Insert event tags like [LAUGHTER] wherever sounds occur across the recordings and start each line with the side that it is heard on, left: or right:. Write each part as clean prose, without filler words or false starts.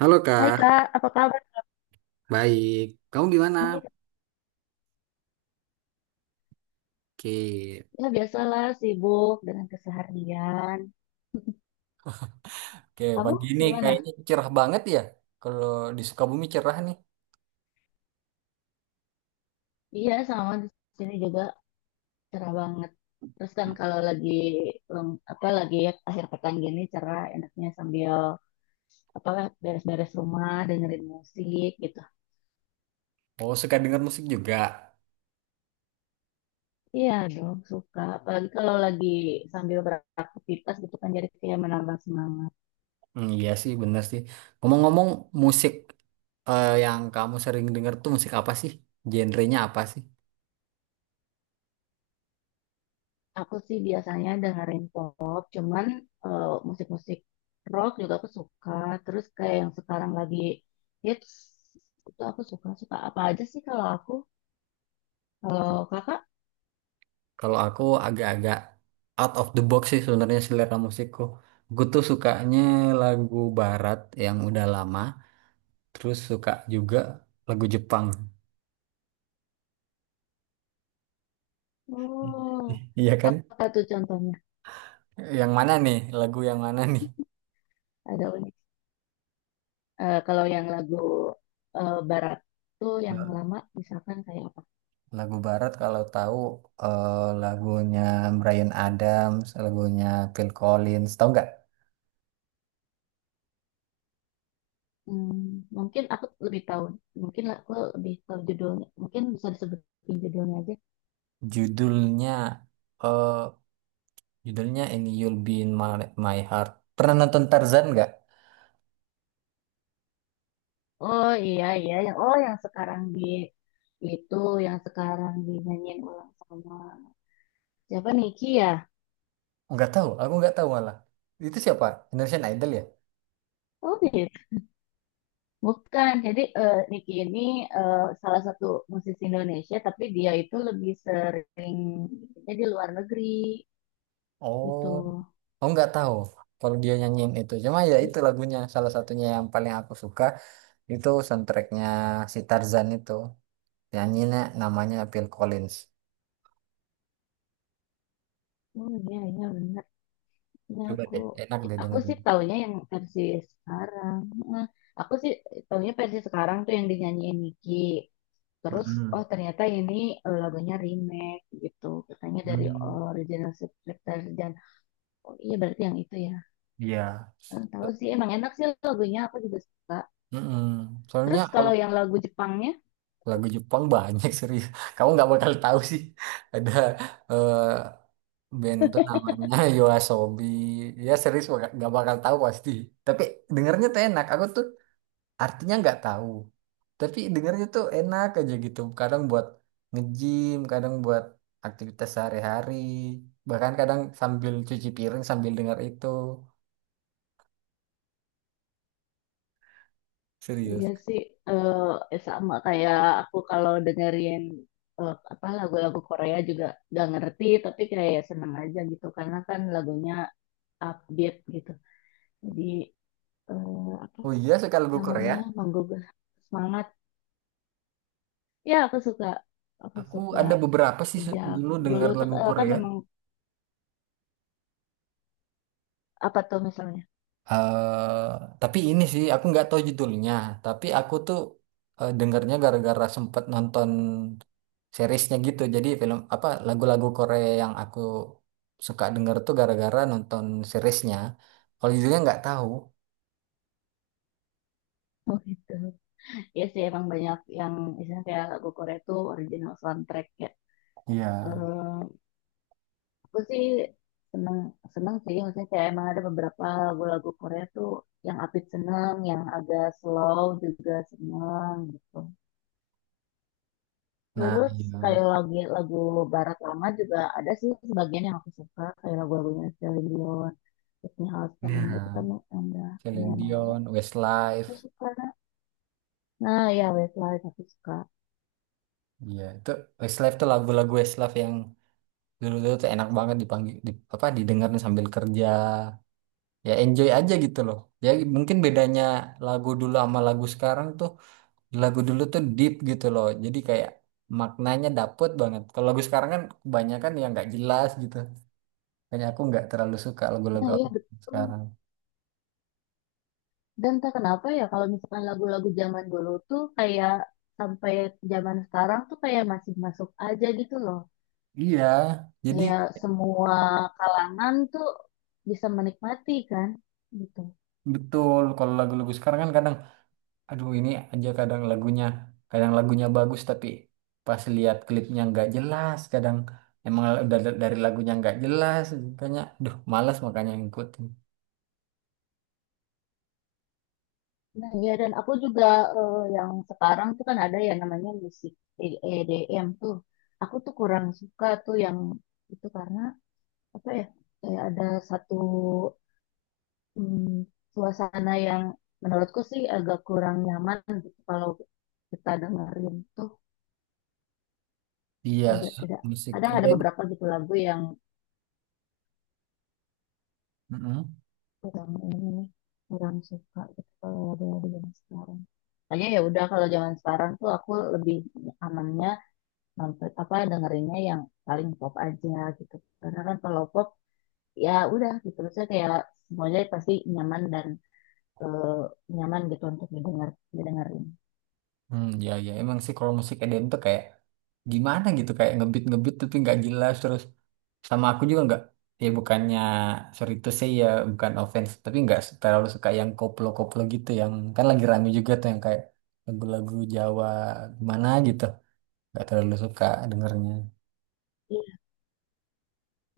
right: Halo
left: Hai
right: Kak,
left: Kak, apa kabar?
right: baik. Kamu gimana?
left: Baik.
right: Oke.
left: Ya biasalah sibuk dengan keseharian.
right: Oke,
left: Kamu
right: pagi ini
left: gimana?
right: kayaknya cerah banget ya. Kalau di Sukabumi cerah nih.
left: Iya sama di sini juga cerah banget. Terus kan kalau lagi apa lagi ya, akhir pekan gini cerah enaknya sambil apa beres-beres rumah dengerin musik gitu.
right: Oh, suka dengar musik juga.
left: Iya dong suka. Apalagi kalau lagi sambil beraktivitas gitu kan jadi kayak menambah semangat.
right: Hmm, iya sih, bener sih. Ngomong-ngomong, musik yang kamu sering dengar tuh musik apa sih? Genrenya apa sih?
left: Aku sih biasanya dengerin pop, cuman musik-musik rock juga aku suka. Terus kayak yang sekarang lagi hits, itu aku suka-suka. Apa aja sih kalau aku? Kalau kakak?
right: Kalau aku agak-agak out of the box sih sebenarnya selera musikku. Aku tuh sukanya lagu barat yang udah lama, terus suka juga lagu Jepang. [LAUGHS]
left: Oh,
right: Iya kan?
left: apa tuh contohnya?
right: Yang mana nih? Lagu yang mana nih?
left: Ada unik. Kalau yang lagu barat tuh yang
right: Nah,
left: lama, misalkan kayak apa?
right: lagu barat kalau tahu lagunya Bryan Adams, lagunya Phil Collins, tahu nggak?
left: Hmm, Mungkin aku lebih tahu. Mungkin aku lebih tahu judulnya. Mungkin bisa disebutin judulnya aja.
right: Judulnya eh judulnya ini You'll Be in My Heart. Pernah nonton Tarzan nggak?
left: Oh iya, iya yang yang sekarang di itu yang sekarang dinyanyiin ulang sama siapa Niki ya?
right: Nggak tahu, aku nggak tahu malah. Itu siapa? Indonesian Idol ya?
left: Oh gitu. Bukan. Jadi Niki ini eh, salah satu musisi Indonesia tapi dia itu lebih sering jadi di luar negeri
right: Oh,
left: itu.
right: aku nggak tahu. Kalau dia nyanyiin itu, cuma ya itu lagunya salah satunya yang paling aku suka itu soundtracknya si Tarzan itu. Nyanyinya namanya Phil Collins.
left: Oh iya, iya benar. Ya
right: Coba
left: aku
right: deh, enak deh
left: aku
right: dengerin.
left: sih taunya yang versi sekarang. Nah, aku sih taunya versi sekarang tuh yang dinyanyiin Niki. Terus,
right: Mm-mm.
left: oh ternyata ini lagunya remake gitu. Katanya dari
right: Hmm,
left: original Subscription. Dan, oh iya berarti yang itu ya.
right: iya.
left: Tahu
right: So-
left: sih, emang enak sih lagunya. Aku juga suka.
right: mm-mm. Soalnya
left: Terus
right: kalau
left: kalau yang lagu Jepangnya,
right: lagu Jepang banyak serius. Kamu nggak bakal tahu sih. [LAUGHS] Ada eh, band tuh namanya [LAUGHS] Yoasobi. Ya serius nggak bakal tahu pasti. Tapi dengernya tuh enak. Aku tuh artinya nggak tahu. Tapi dengernya tuh enak aja gitu. Kadang buat nge-gym, kadang buat aktivitas sehari-hari. Bahkan kadang sambil cuci piring sambil denger itu.
left: iya
right: Serius.
left: sih sama kayak aku kalau dengerin apa lagu-lagu Korea juga gak ngerti, tapi kayak seneng aja gitu. Karena kan lagunya upbeat gitu. Jadi, apa
right: Oh iya, suka lagu Korea.
left: namanya, menggugah semangat. Ya, aku suka. Aku
right: Aku
left: suka
right: ada beberapa sih,
left: sejak
right: dulu
left: dulu
right: dengar
left: tuh,
right: lagu
left: kan
right: Korea.
left: emang apa tuh misalnya? [LAUGHS]
right: eh tapi ini sih aku nggak tahu judulnya. Tapi aku tuh dengernya gara-gara sempet nonton seriesnya gitu. Jadi film apa lagu-lagu Korea yang aku suka denger tuh gara-gara nonton seriesnya. Kalau judulnya nggak tahu.
left: Oh gitu. Ya sih emang banyak yang misalnya kayak lagu Korea tuh original soundtrack ya.
right: Iya.
left: Eh, aku sih seneng, seneng sih maksudnya kayak emang ada beberapa lagu-lagu Korea tuh yang upbeat seneng, yang agak slow juga seneng gitu.
right: Nah,
left: Terus
right: iya.
left: kayak lagu lagu barat lama juga ada sih sebagian yang aku suka kayak lagu-lagunya Celine Dion, Whitney Houston gitu kan
right: Nah,
left: yang udah
right: Celine
left: lumayan lama.
right: Dion,
left: Aku
right: Westlife.
left: suka. Nah, nah ya Westlife aku suka.
right: Iya, itu Westlife tuh lagu-lagu Westlife yang dulu-dulu tuh enak banget dipanggil di, apa didengarin sambil kerja, ya enjoy aja gitu loh. Ya mungkin bedanya lagu dulu sama lagu sekarang tuh lagu dulu tuh deep gitu loh, jadi kayak maknanya dapet banget. Kalau lagu sekarang kan kebanyakan yang nggak jelas gitu, makanya aku nggak terlalu suka
left: Nah
right: lagu-lagu
left: iya betul.
right: sekarang.
left: Dan tak kenapa ya kalau misalkan lagu-lagu zaman dulu tuh kayak sampai zaman sekarang tuh kayak masih masuk aja gitu loh.
right: Iya jadi
left: Kayak semua kalangan tuh bisa menikmati kan gitu.
right: betul, kalau lagu-lagu sekarang kan kadang, aduh, ini aja kadang lagunya bagus tapi pas lihat klipnya nggak jelas, kadang emang udah dari lagunya nggak jelas, makanya duh malas makanya ngikutin.
left: Nah, ya dan aku juga yang sekarang tuh kan ada ya namanya musik EDM tuh. Aku tuh kurang suka tuh yang itu karena apa ya? Kayak ada satu mm, suasana yang menurutku sih agak kurang nyaman gitu kalau kita dengerin tuh
right: Iya,
left: agak tidak,
right: musik
left: kadang ada
right: Eden.
left: beberapa gitu lagu yang
right: Mm-mm.
left: kurang ini nih, kurang suka gitu kalau lagu-lagu yang sekarang. Makanya ya udah kalau zaman sekarang tuh aku lebih amannya nonton apa dengerinnya yang paling pop aja gitu karena kan kalau pop ya udah gitu, saya kayak semuanya pasti nyaman dan eh, nyaman gitu untuk didengar, didengerin.
right: Hmm, ya, ya, emang sih kalau musik Eden tuh kayak gimana gitu, kayak ngebeat-ngebeat tapi nggak jelas, terus sama aku juga nggak, ya bukannya, sorry itu sih ya, bukan offense, tapi nggak terlalu suka yang koplo-koplo gitu, yang kan lagi rame juga tuh yang kayak lagu-lagu Jawa gimana gitu, nggak terlalu suka dengernya.
left: Iya,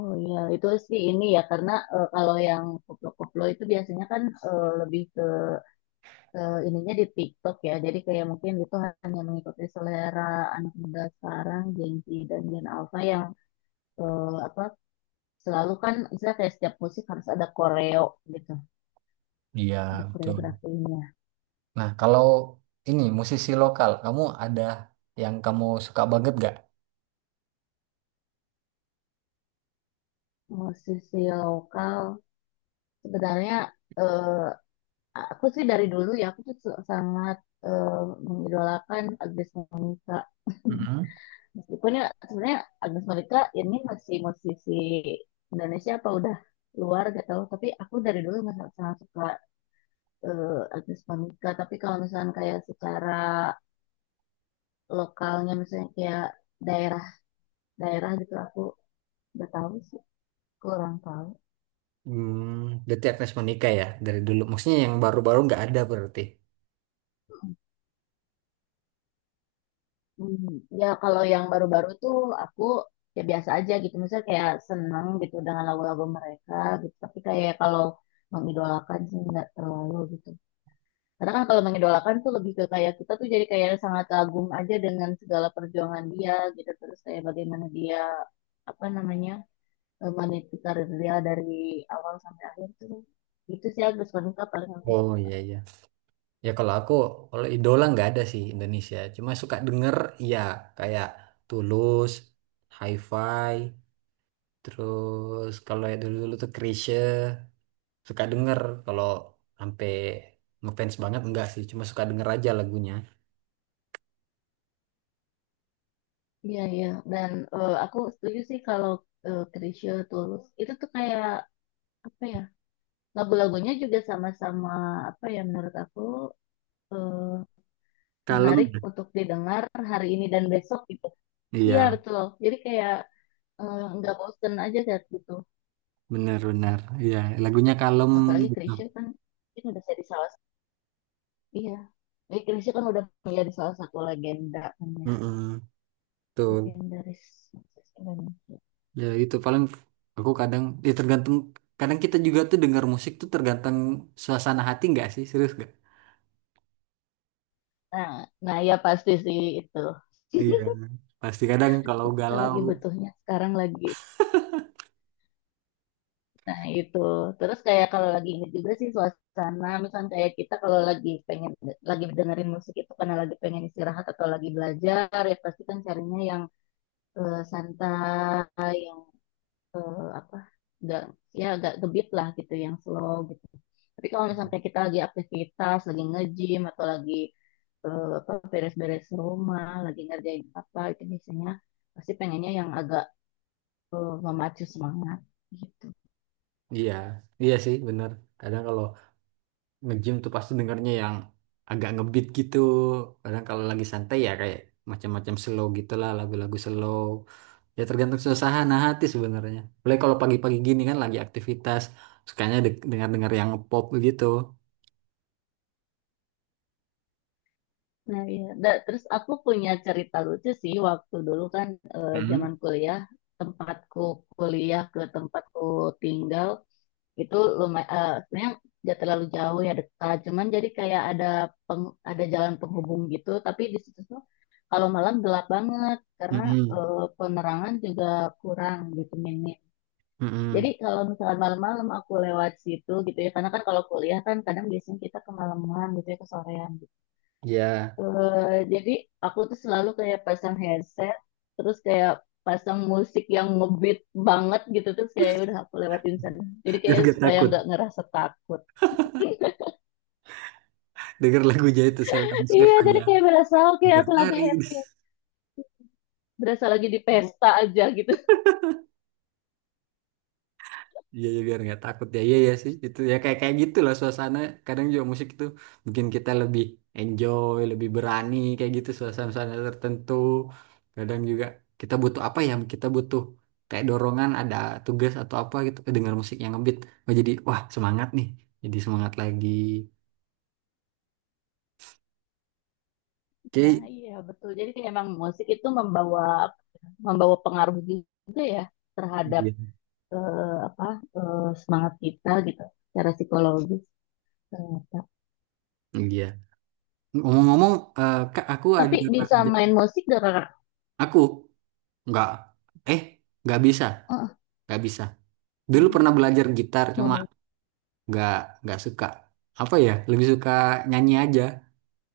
left: oh iya itu sih ini ya karena kalau yang koplo-koplo itu biasanya kan lebih ke ininya di TikTok ya, jadi kayak mungkin itu hanya mengikuti selera anak muda sekarang Gen Z dan Gen Alpha yang apa, selalu kan misalnya kayak setiap musik harus ada koreo gitu,
right: Iya,
left: ada
right: betul.
left: koreografinya.
right: Nah, kalau ini musisi lokal, kamu ada yang kamu suka banget gak?
left: Musisi lokal sebenarnya eh, aku sih dari dulu ya, aku tuh sangat eh, mengidolakan Agnes Monica. [LAUGHS]
right: Mm-mm.
left: Meskipun ya sebenarnya Agnes Monica ini masih musisi Indonesia apa udah luar gak tahu, tapi aku dari dulu sangat, sangat suka eh, Agnes Monica. Tapi kalau misalnya kayak secara lokalnya misalnya kayak daerah-daerah gitu, aku udah tahu sih, kurang tahu.
right: Berarti Agnes Monica ya dari dulu. Maksudnya yang baru-baru nggak ada berarti.
left: Hmm, ya kalau yang baru-baru tuh aku ya biasa aja gitu. Misalnya kayak seneng gitu dengan lagu-lagu mereka gitu. Tapi kayak kalau mengidolakan sih nggak terlalu gitu. Karena kan kalau mengidolakan tuh lebih ke kayak kita tuh jadi kayak sangat kagum aja dengan segala perjuangan dia gitu. Terus kayak bagaimana dia apa namanya, meniti karir dia dari awal sampai akhir tuh. Itu sih Agus Monica paling aku.
right: Oh, iya, iya. Ya kalau aku, kalau idola nggak ada sih Indonesia. Cuma suka denger ya, kayak Tulus, Hi-Fi, terus kalau ya dulu-dulu tuh Chrisye suka denger, kalau sampai ngefans banget enggak sih. Cuma suka denger aja lagunya.
left: Iya, iya. Dan aku setuju sih kalau Chrisye Tulus itu tuh kayak apa ya, lagu-lagunya juga sama-sama apa ya, menurut aku eh,
right: Kalem,
left: menarik
right: ya?
left: untuk didengar hari ini dan besok gitu. Iya
right: Iya,
left: betul. Jadi kayak nggak bosen aja kayak gitu.
right: benar-benar, iya, lagunya kalem
left: Apalagi
right: gitu.
left: Chrisye kan ini udah jadi salah satu. Iya. Jadi Chrisye kan udah menjadi salah satu legenda kan ya.
right: Mm-mm, betul.
left: Legendaris musisi Indonesia.
right: Ya itu paling aku kadang, ya tergantung, kadang kita juga tuh dengar musik tuh tergantung suasana hati, nggak sih, serius nggak?
left: Nah, nah ya pasti sih itu.
right: Iya, pasti kadang kalau
left: Itu kita
right: galau,
left: lagi butuhnya sekarang lagi. Nah, itu. Terus kayak kalau lagi ini juga sih suasana, misalnya kayak kita kalau lagi pengen lagi dengerin musik itu karena lagi pengen istirahat atau lagi belajar, ya pasti kan carinya yang santai, apa, enggak ya agak gebeat lah gitu, yang slow gitu. Tapi kalau misalnya kayak kita lagi aktivitas, lagi nge-gym atau lagi apa beres-beres rumah, lagi ngerjain apa, itu biasanya pasti pengennya yang agak memacu semangat.
right: iya, iya sih, benar. Kadang kalau nge-gym tuh pasti dengarnya yang agak ngebeat gitu. Kadang kalau lagi santai ya kayak macam-macam slow gitu lah, lagu-lagu slow. Ya tergantung suasana hati sebenarnya. Boleh kalau pagi-pagi gini kan lagi aktivitas, sukanya dengar-dengar yang pop gitu.
left: Nah, iya. Terus aku punya cerita lucu sih waktu dulu kan
right: Hmm.
left: zaman kuliah, tempatku kuliah ke tempatku tinggal itu lumayan, sebenarnya nggak terlalu jauh ya, dekat, cuman jadi kayak ada ada jalan penghubung gitu, tapi di situ tuh kalau malam gelap banget karena
right: Mm-mm.
left: penerangan juga kurang gitu, minim. Jadi
right: Mm-mm.
left: kalau misalkan malam-malam aku lewat situ gitu ya, karena kan kalau kuliah kan kadang biasanya kita kemalaman gitu ya, kesorean.
right: Ya,
left: Jadi aku tuh selalu kayak pasang headset, terus kayak pasang musik yang ngebeat banget gitu, terus kayak ya udah aku lewatin sana. Jadi
right: [LAUGHS] biar
left: kayak
right: gak
left: supaya nggak
right: takut.
left: ngerasa takut.
right: Denger lagu aja itu Sheldon
left: [LAUGHS] Iya,
right: Seven
left: jadi
right: ya.
left: kayak berasa oke
right: Denger
left: aku lagi
right: lari.
left: happy, berasa lagi di pesta aja gitu. [LAUGHS]
right: Iya ya biar nggak takut ya, iya ya sih itu ya, kayak kayak gitu lah suasana, kadang juga musik itu bikin kita lebih enjoy, lebih berani kayak gitu suasana-suasana tertentu, kadang juga kita butuh kayak dorongan, ada tugas atau apa gitu, dengar musik yang ngebeat, oh jadi wah semangat nih, jadi semangat lagi,
left: Nah,
right: oke.
left: iya betul. Jadi kayak emang musik itu membawa, membawa pengaruh juga ya terhadap
right: Iya.
left: eh, apa, semangat kita gitu, secara psikologis ternyata.
right: Iya. Ngomong-ngomong, Kak,
left: Tapi bisa main musik dari kakak.
right: aku nggak eh nggak bisa nggak bisa. Dulu pernah belajar gitar, cuma
left: Oh.
right: nggak nggak suka, apa ya, lebih suka nyanyi aja.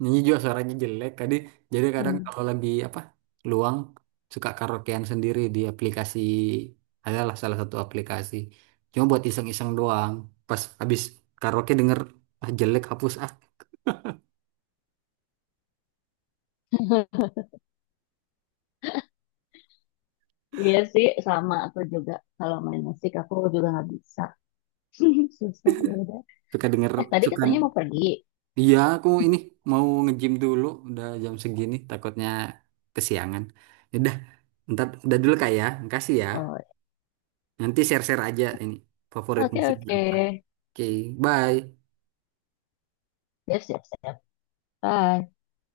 right: Nyanyi juga suaranya jelek tadi, jadi kadang
left: Hmm.
right: kalau lagi apa, luang, suka karaokean sendiri di aplikasi, adalah salah satu aplikasi, cuma buat iseng-iseng doang, pas habis karaoke denger, ah jelek, hapus ah.
left: Iya sih, sama aku juga. Kalau main musik aku juga nggak bisa. [LAUGHS] Susah, ya udah.
right: Suka denger.
left: Eh, tadi
right: Suka.
left: katanya mau pergi.
right: Iya, aku ini mau nge-gym dulu, udah jam segini takutnya kesiangan. Ya udah, ntar udah dulu Kak ya, makasih ya.
left: Oh,
right: Nanti share-share aja ini favorit
left: oke,
right: musiknya.
left: oke.
right: Oke, bye.
left: Siap, siap, siap. Bye.